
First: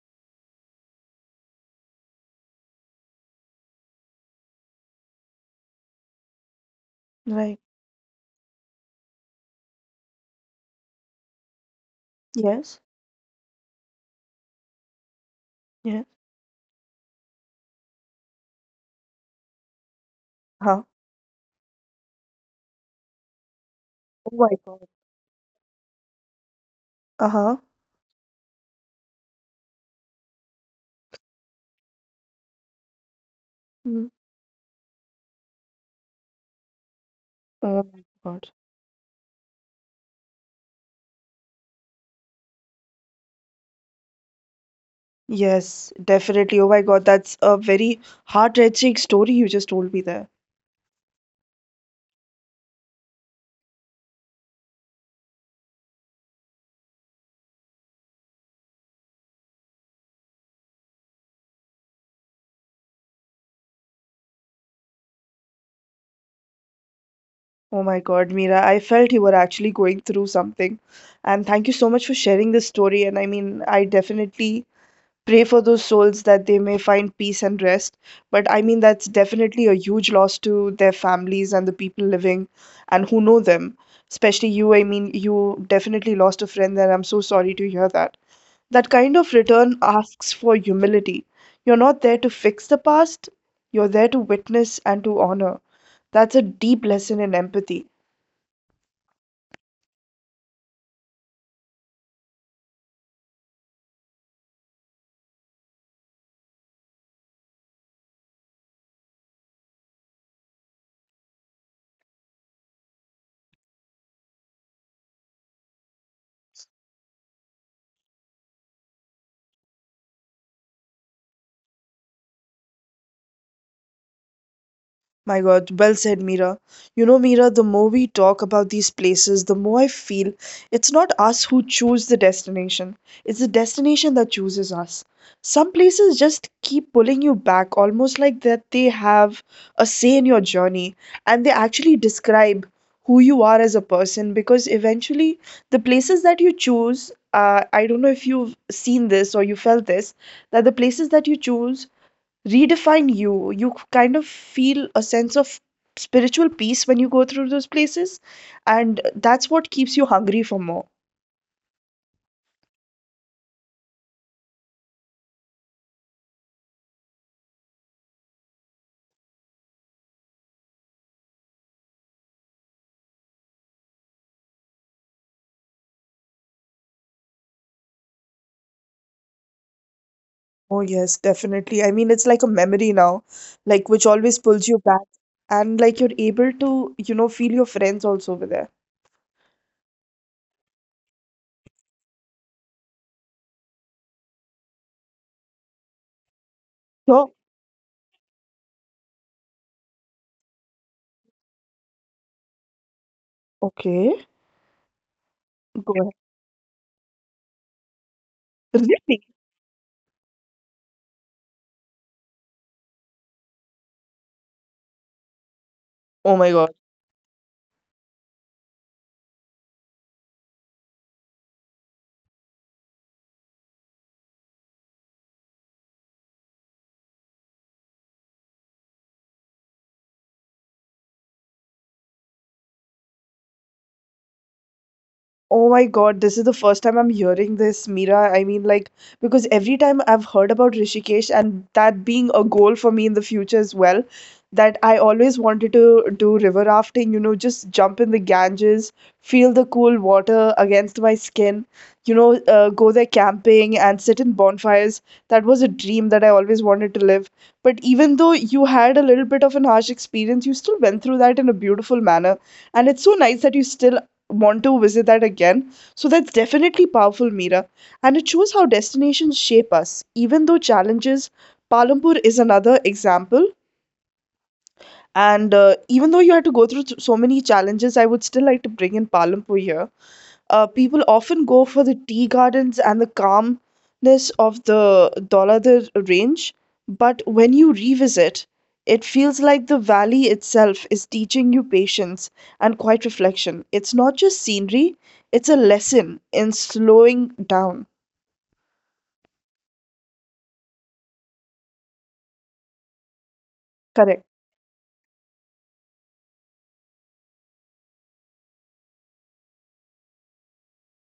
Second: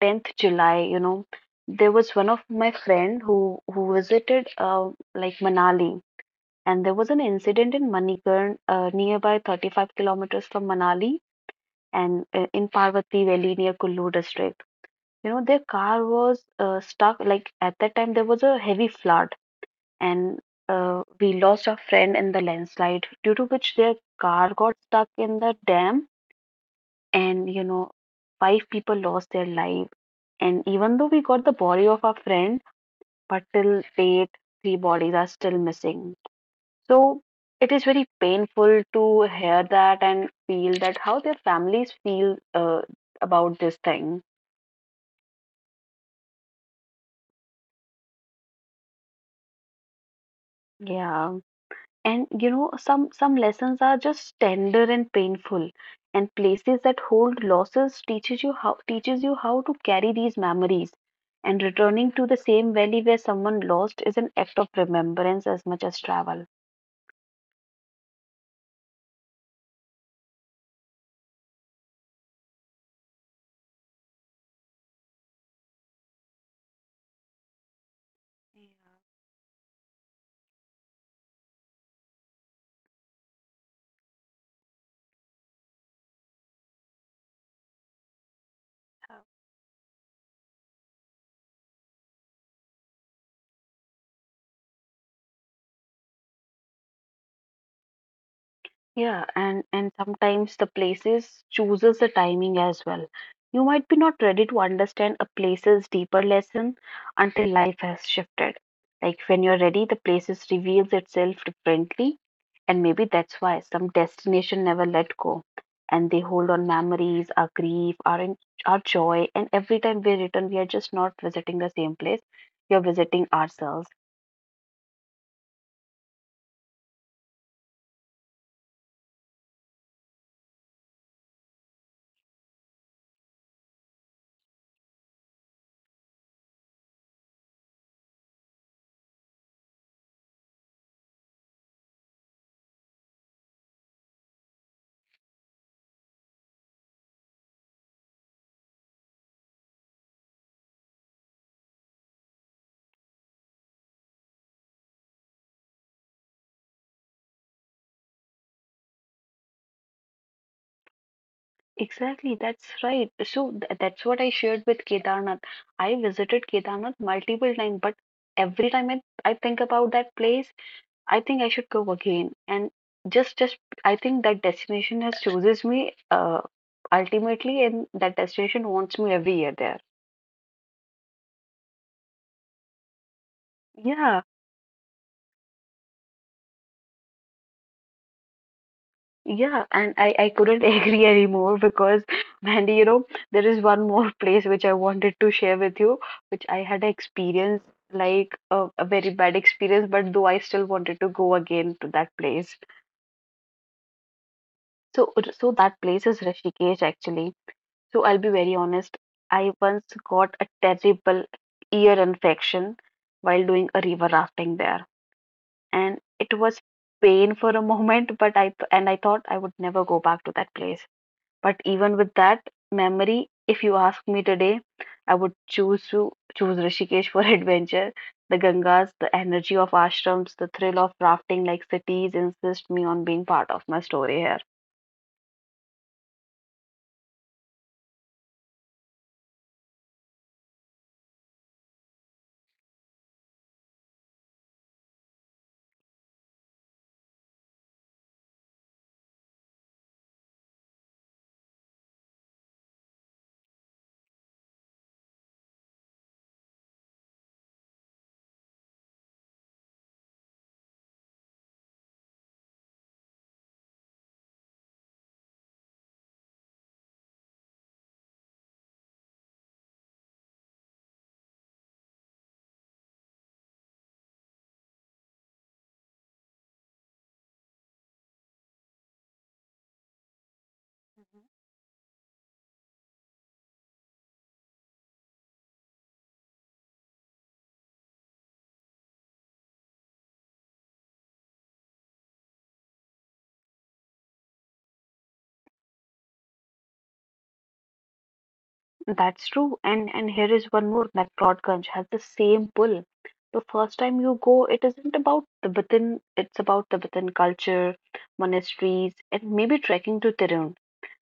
A: 10th July, you know, there was one of my friend who visited like Manali, and there was an
B: right.
A: incident in Manikarn nearby 35 kilometers from Manali, and in
B: Yes.
A: Parvati Valley near Kullu district. You know, their
B: Yeah.
A: car was stuck. Like at that time there was a heavy flood, and
B: Huh.
A: we lost our friend in the landslide due to which their
B: Oh my
A: car got
B: God.
A: stuck in the dam.
B: Uh
A: And
B: huh.
A: you know, five people lost their life, and even though we got the body of our friend, but till
B: Mm.
A: date three bodies are still missing. So it
B: Oh
A: is
B: my
A: very
B: God.
A: painful to hear that and feel that how their families feel about this thing.
B: Yes, definitely. Oh my God, that's a very heart-wrenching story you just told me there.
A: Yeah, and you know, some lessons are just tender and painful, and places that hold losses teaches you how to carry these memories. And returning to the same valley where someone lost is an act of remembrance as much as travel.
B: Oh my God, Mira, I felt you were actually going through something. And thank you so much for sharing this story. And I mean, I definitely pray for those souls that they may find peace and rest. But I mean, that's definitely a huge loss to their families and the people living and who know them. Especially you, I mean, you definitely lost a friend there. I'm so sorry to hear that. That kind of return asks for humility. You're not there to fix the past, you're there to witness and to honor. That's a deep lesson in empathy.
A: Yeah, and sometimes the places chooses the timing as well. You might be not ready to understand a place's deeper lesson until life has shifted. Like when you're ready, the places reveals itself differently, and maybe that's why some destination never let go, and they hold on memories, our grief, our joy, and every time we return, we are just not visiting the same place. We are visiting ourselves.
B: My God, well said, Mira. You know, Mira, the more we talk about these places, the more I feel it's not us who choose the destination, it's the destination that chooses us. Some places just keep pulling you back, almost like that they have a say in your journey and they actually describe who you are as a person because eventually the places that you choose. I don't know if you've seen this or you felt this, that the places that you choose redefine you. You kind of feel a sense of spiritual peace when you go through those places, and that's what keeps you hungry for more.
A: Exactly, that's right. So that's what I shared with Kedarnath. I visited Kedarnath multiple times, but every time I think about that place, I think I should go again. And just I think that destination has chooses me ultimately, and that destination wants me every year there.
B: Oh, yes, definitely. I mean, it's like a memory now, like which
A: Yeah.
B: always pulls you back, and like you're able to, you know, feel your friends also over there.
A: Yeah, and I couldn't (laughs) agree anymore because, Mandy, you know, there is one more (laughs) place which I wanted to share with you, which I had
B: So,
A: experience like a very bad experience, but though I still wanted to go again to that place.
B: okay,
A: So, so that
B: go
A: place
B: ahead.
A: is
B: (laughs)
A: Rishikesh actually. So I'll be very honest,
B: Really?
A: I once got a terrible ear infection while doing a river rafting there, and it
B: Oh my
A: was
B: God.
A: pain for a (laughs) moment, but I th and I thought I would never go back to that place. But even with that memory, if you ask me today, I would choose to choose Rishikesh for (laughs) adventure. The Gangas, the energy of ashrams, the thrill of rafting like cities insist me on being part of my story here.
B: Oh my God, this is the first time I'm hearing this, Mira. I mean, like, because every time I've heard about Rishikesh and that being a goal for me in the future as well, that I always wanted to do river rafting, you know, just jump in the Ganges, feel the cool water against my skin, you know, go there camping and sit in bonfires. That was a dream that I always wanted to live. But even though you had a little bit of an harsh experience, you still went through that in a beautiful manner. And it's so nice that you still want to visit that again. So that's definitely powerful, Mira. And it shows how destinations shape us. Even though challenges, Palampur is another example. And even though you had to go through so many challenges, I would still like to bring in Palampur here. People often go for the tea gardens and the calmness of the Dholathar range, but when you revisit, it feels like the valley itself is teaching you patience and quiet reflection. It's not just scenery, it's a lesson in slowing down.
A: That's true. And here is one more that Broadganj has the same pull. The first time you
B: Correct.
A: go, it isn't about Tibetan, it's about Tibetan culture, monasteries, and maybe trekking to Tirun.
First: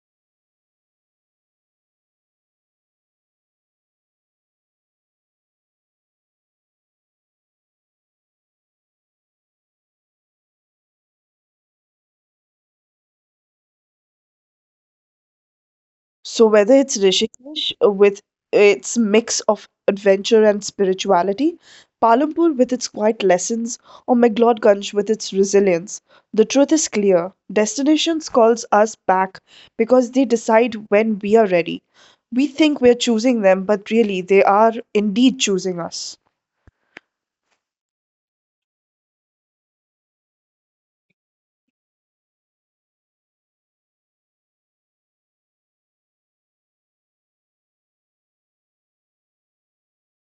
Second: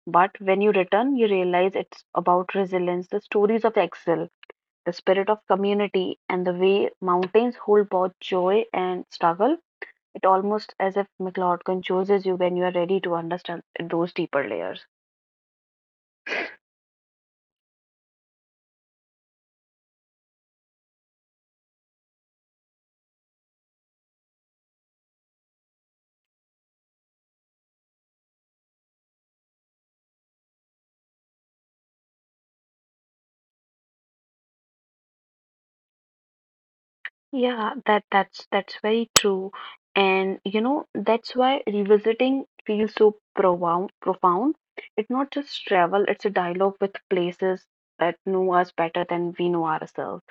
A: But when you return, you realize it's about resilience, the stories of exile, the spirit of community, and the way mountains hold both joy and struggle. It almost as if McLeod chooses you when you are ready to understand those deeper layers.
B: So whether it's Rishikesh with its mix of adventure and spirituality, Palumpur with its quiet lessons, or McLeodgunj with its resilience, the truth is clear. Destinations calls us back because they decide when we are ready. We think we're choosing them, but really they are indeed choosing us.
A: Yeah, that's very true. And you know, that's why revisiting feels so profound. It's not just travel, it's a dialogue with places that know us better than we know ourselves.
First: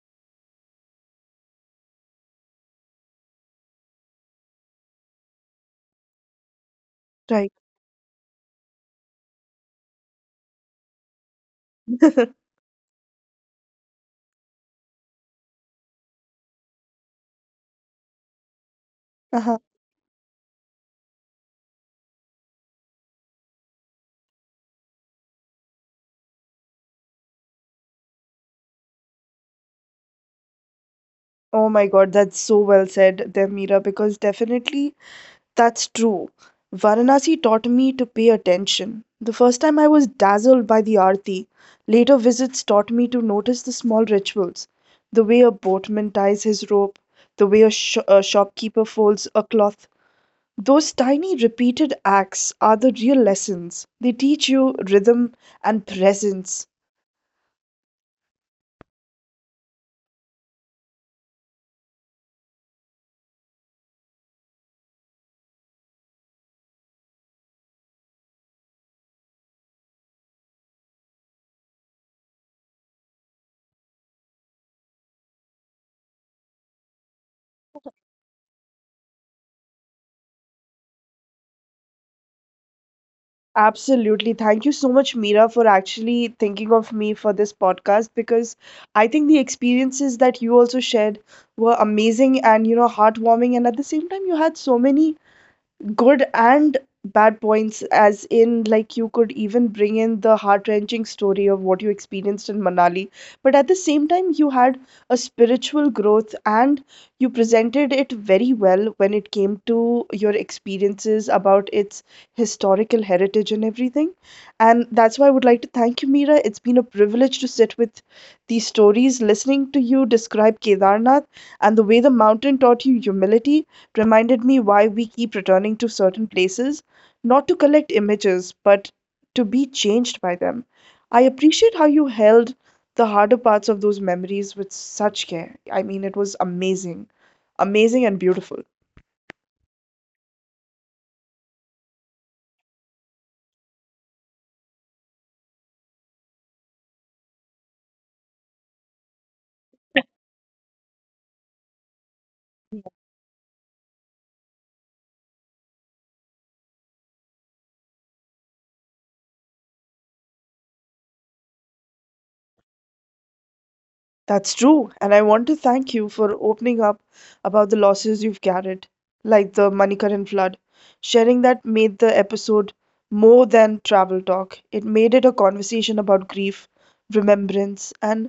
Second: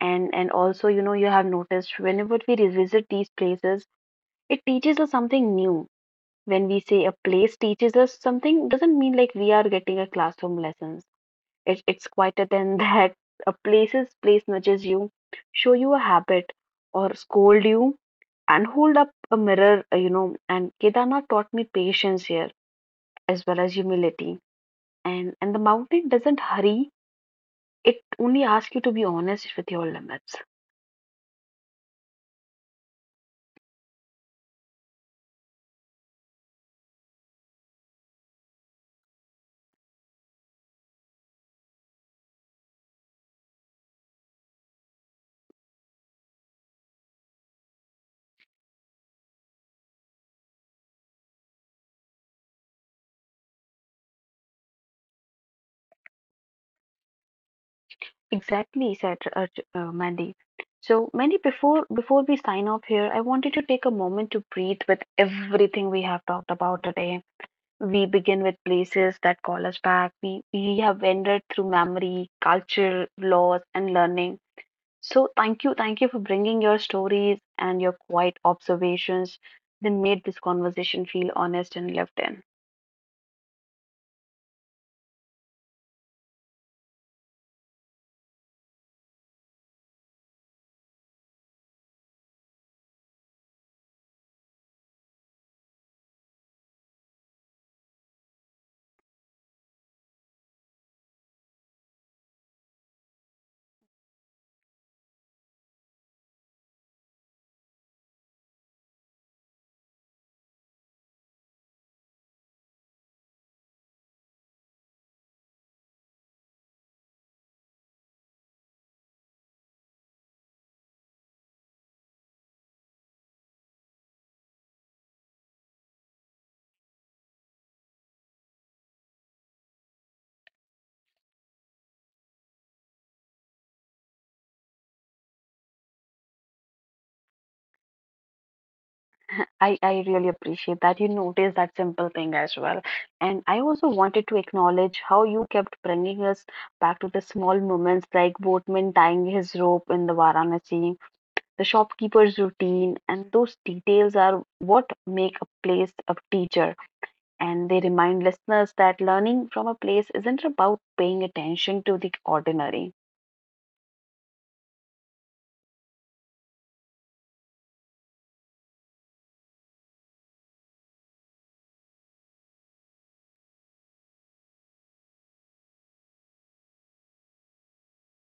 A: And also, you know, you have noticed whenever we revisit these places, it teaches us something new. When we say a
B: Right.
A: place teaches us something, doesn't mean like we are getting a classroom lessons. It's quieter than (laughs) that. A place nudges you, show you a habit, or scold you, and hold up a
B: Uh-huh.
A: mirror, you know. And Kedarnath taught me patience here, as well as humility. And the mountain doesn't hurry. It only asks you to be honest with your limits.
B: Oh my God, that's so well said there, Meera, because definitely that's true. Varanasi taught me to pay attention. The first time I was dazzled by the aarti. Later visits taught me to notice the small rituals, the way a boatman ties his rope, the way a shopkeeper folds a cloth. Those tiny repeated acts are the real lessons. They teach you rhythm and presence.
A: Exactly, said Mandy. So, Mandy, before we sign off here, I wanted to take a moment to breathe with everything we have talked about today. We begin with places that call us back. We have wandered through memory, culture, laws, and learning. So, thank you. Thank you for bringing your stories and your quiet observations that made this conversation feel honest and lived in.
B: Absolutely. Thank you so much, Mira, for actually thinking of me for this podcast because I think the experiences that you also shared were amazing and, you know, heartwarming. And at the same time, you had so many good and bad points as in like you could even bring in the heart-wrenching story of what you experienced in Manali but at the same time you had a spiritual growth and you presented it very well when it came to your experiences about its historical heritage and everything and that's why I would like to thank you, Mira. It's been a privilege to sit with these stories listening to you describe Kedarnath and the way the mountain taught you humility reminded me why we keep returning to certain places, not to collect images, but to be changed by them. I appreciate how you held the harder parts of those memories with such care. I mean, it was amazing, amazing and beautiful.
A: I really appreciate that you noticed that simple thing as well. And I also wanted to acknowledge how you kept bringing us back to the small moments like boatman tying his rope in the Varanasi, the shopkeeper's routine, and those details are what make a place a teacher. And they remind listeners that learning from a place isn't about paying attention to the ordinary.
B: That's true, and I want to thank you for opening up about the losses you've carried, like the Manikaran flood. Sharing that made the episode more than travel talk. It made it a conversation about grief, remembrance, and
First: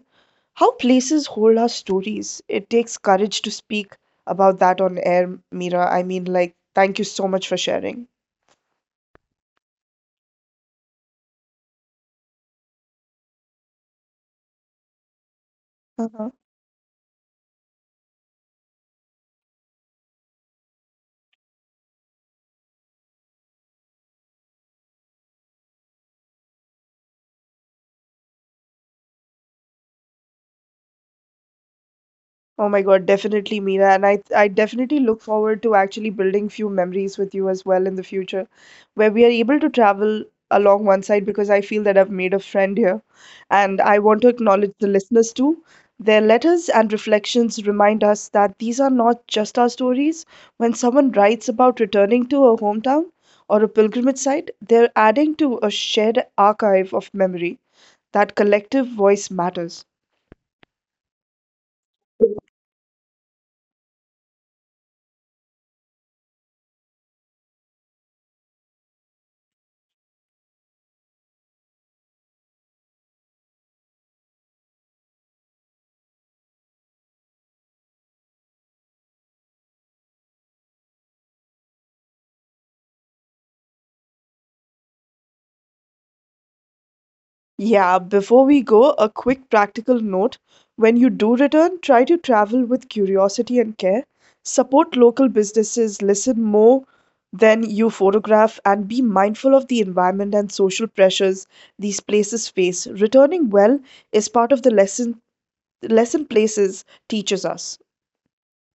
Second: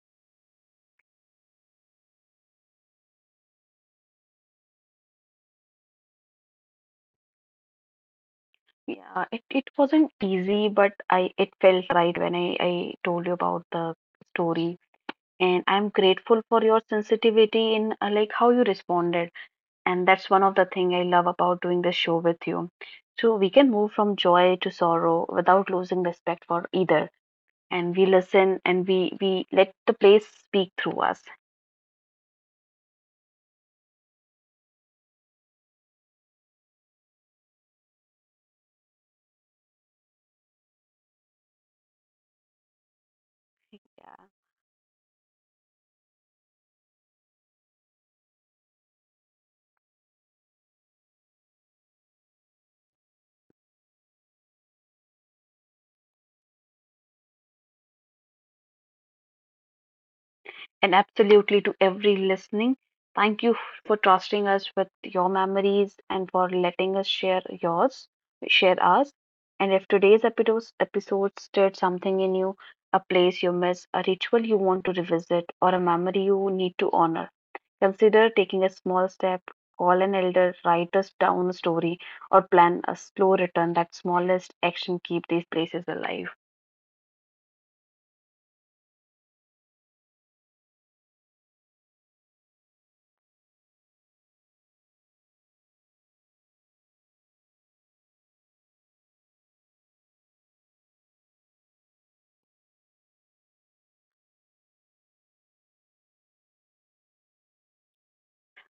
B: how places hold our stories. It takes courage to speak about that on air, Mira. I mean, like, thank you so much for sharing.
A: Yeah, it wasn't easy, but I it felt right when I told you about the story. And I'm grateful for your sensitivity in like how you responded. And that's one of the thing I love about doing this show with you. So we can move from joy to sorrow without losing respect for either. And we listen, and we let the place speak through us.
B: Oh my God, definitely, Meera. And I definitely look forward to actually building few memories with you as well in the future, where we are able to travel along one side because I feel that I've made a friend here. And I want to
A: Yeah.
B: acknowledge the listeners too. Their letters and reflections remind us that these are not just our stories. When someone writes about returning to a hometown or a pilgrimage site, they're adding to a shared archive of memory. That collective voice matters.
A: And absolutely, to every listening, thank you for trusting us with your memories and for letting us share yours, share us. And if today's episode stirred something in you, a place you miss, a ritual you want to revisit, or a memory you need to honor, consider taking a small step. Call an elder, write us down a story, or plan a slow return. That smallest action keep these places alive.
B: Yeah, before we go, a quick practical note. When you do return, try to travel with curiosity and care. Support local businesses, listen more than you photograph, and be mindful of the environment and social pressures these places face. Returning well is part of the lesson places teaches us.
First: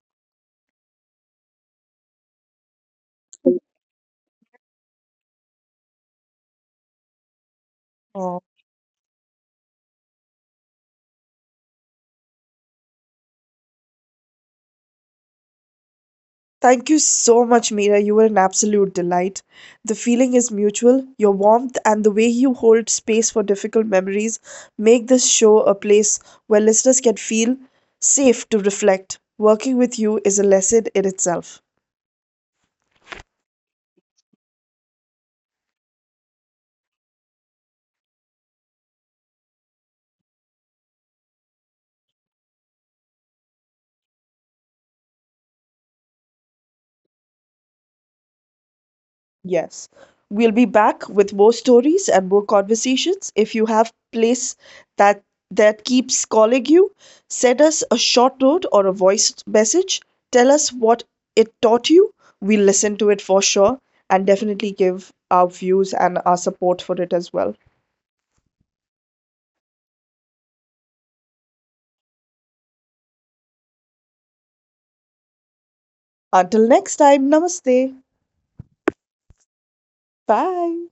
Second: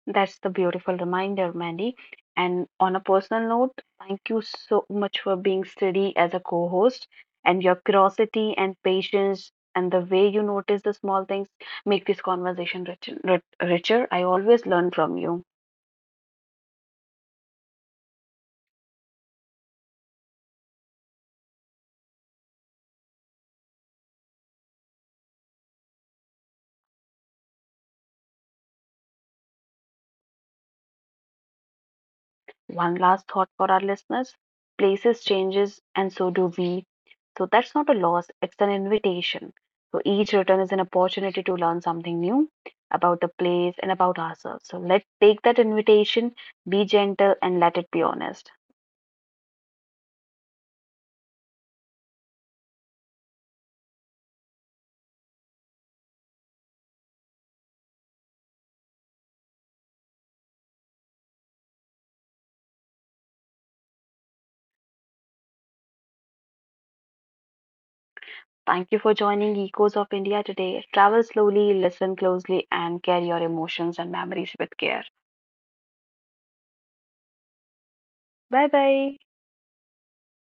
A: That's the beautiful reminder, Mandy. And on a personal note, thank you so much for being steady as a co host. And your curiosity and patience and the way you notice the small things make this conversation richer. I always learn from you.
B: Thank you so much, Mira. You were an absolute delight. The feeling is mutual. Your warmth and the way you hold space for difficult memories make this show a place where listeners can feel safe to reflect. Working with you is a lesson in itself.
A: One last thought for our listeners, places changes, and so do we. So that's not a loss, it's an invitation. So each return is an opportunity to learn something new about the place and about ourselves. So let's take that invitation, be gentle, and let it be honest.
B: Yes. We'll be back with more stories and more conversations. If you have place that that keeps calling you, send us a short note or a voice message. Tell us what it taught you. We'll listen to it for sure and definitely give our views and our support for it as well.
A: Thank you for joining Echoes of India today. Travel slowly, listen closely, and carry your emotions and memories with care.
B: Until next time, namaste.
A: Bye bye.
B: Bye.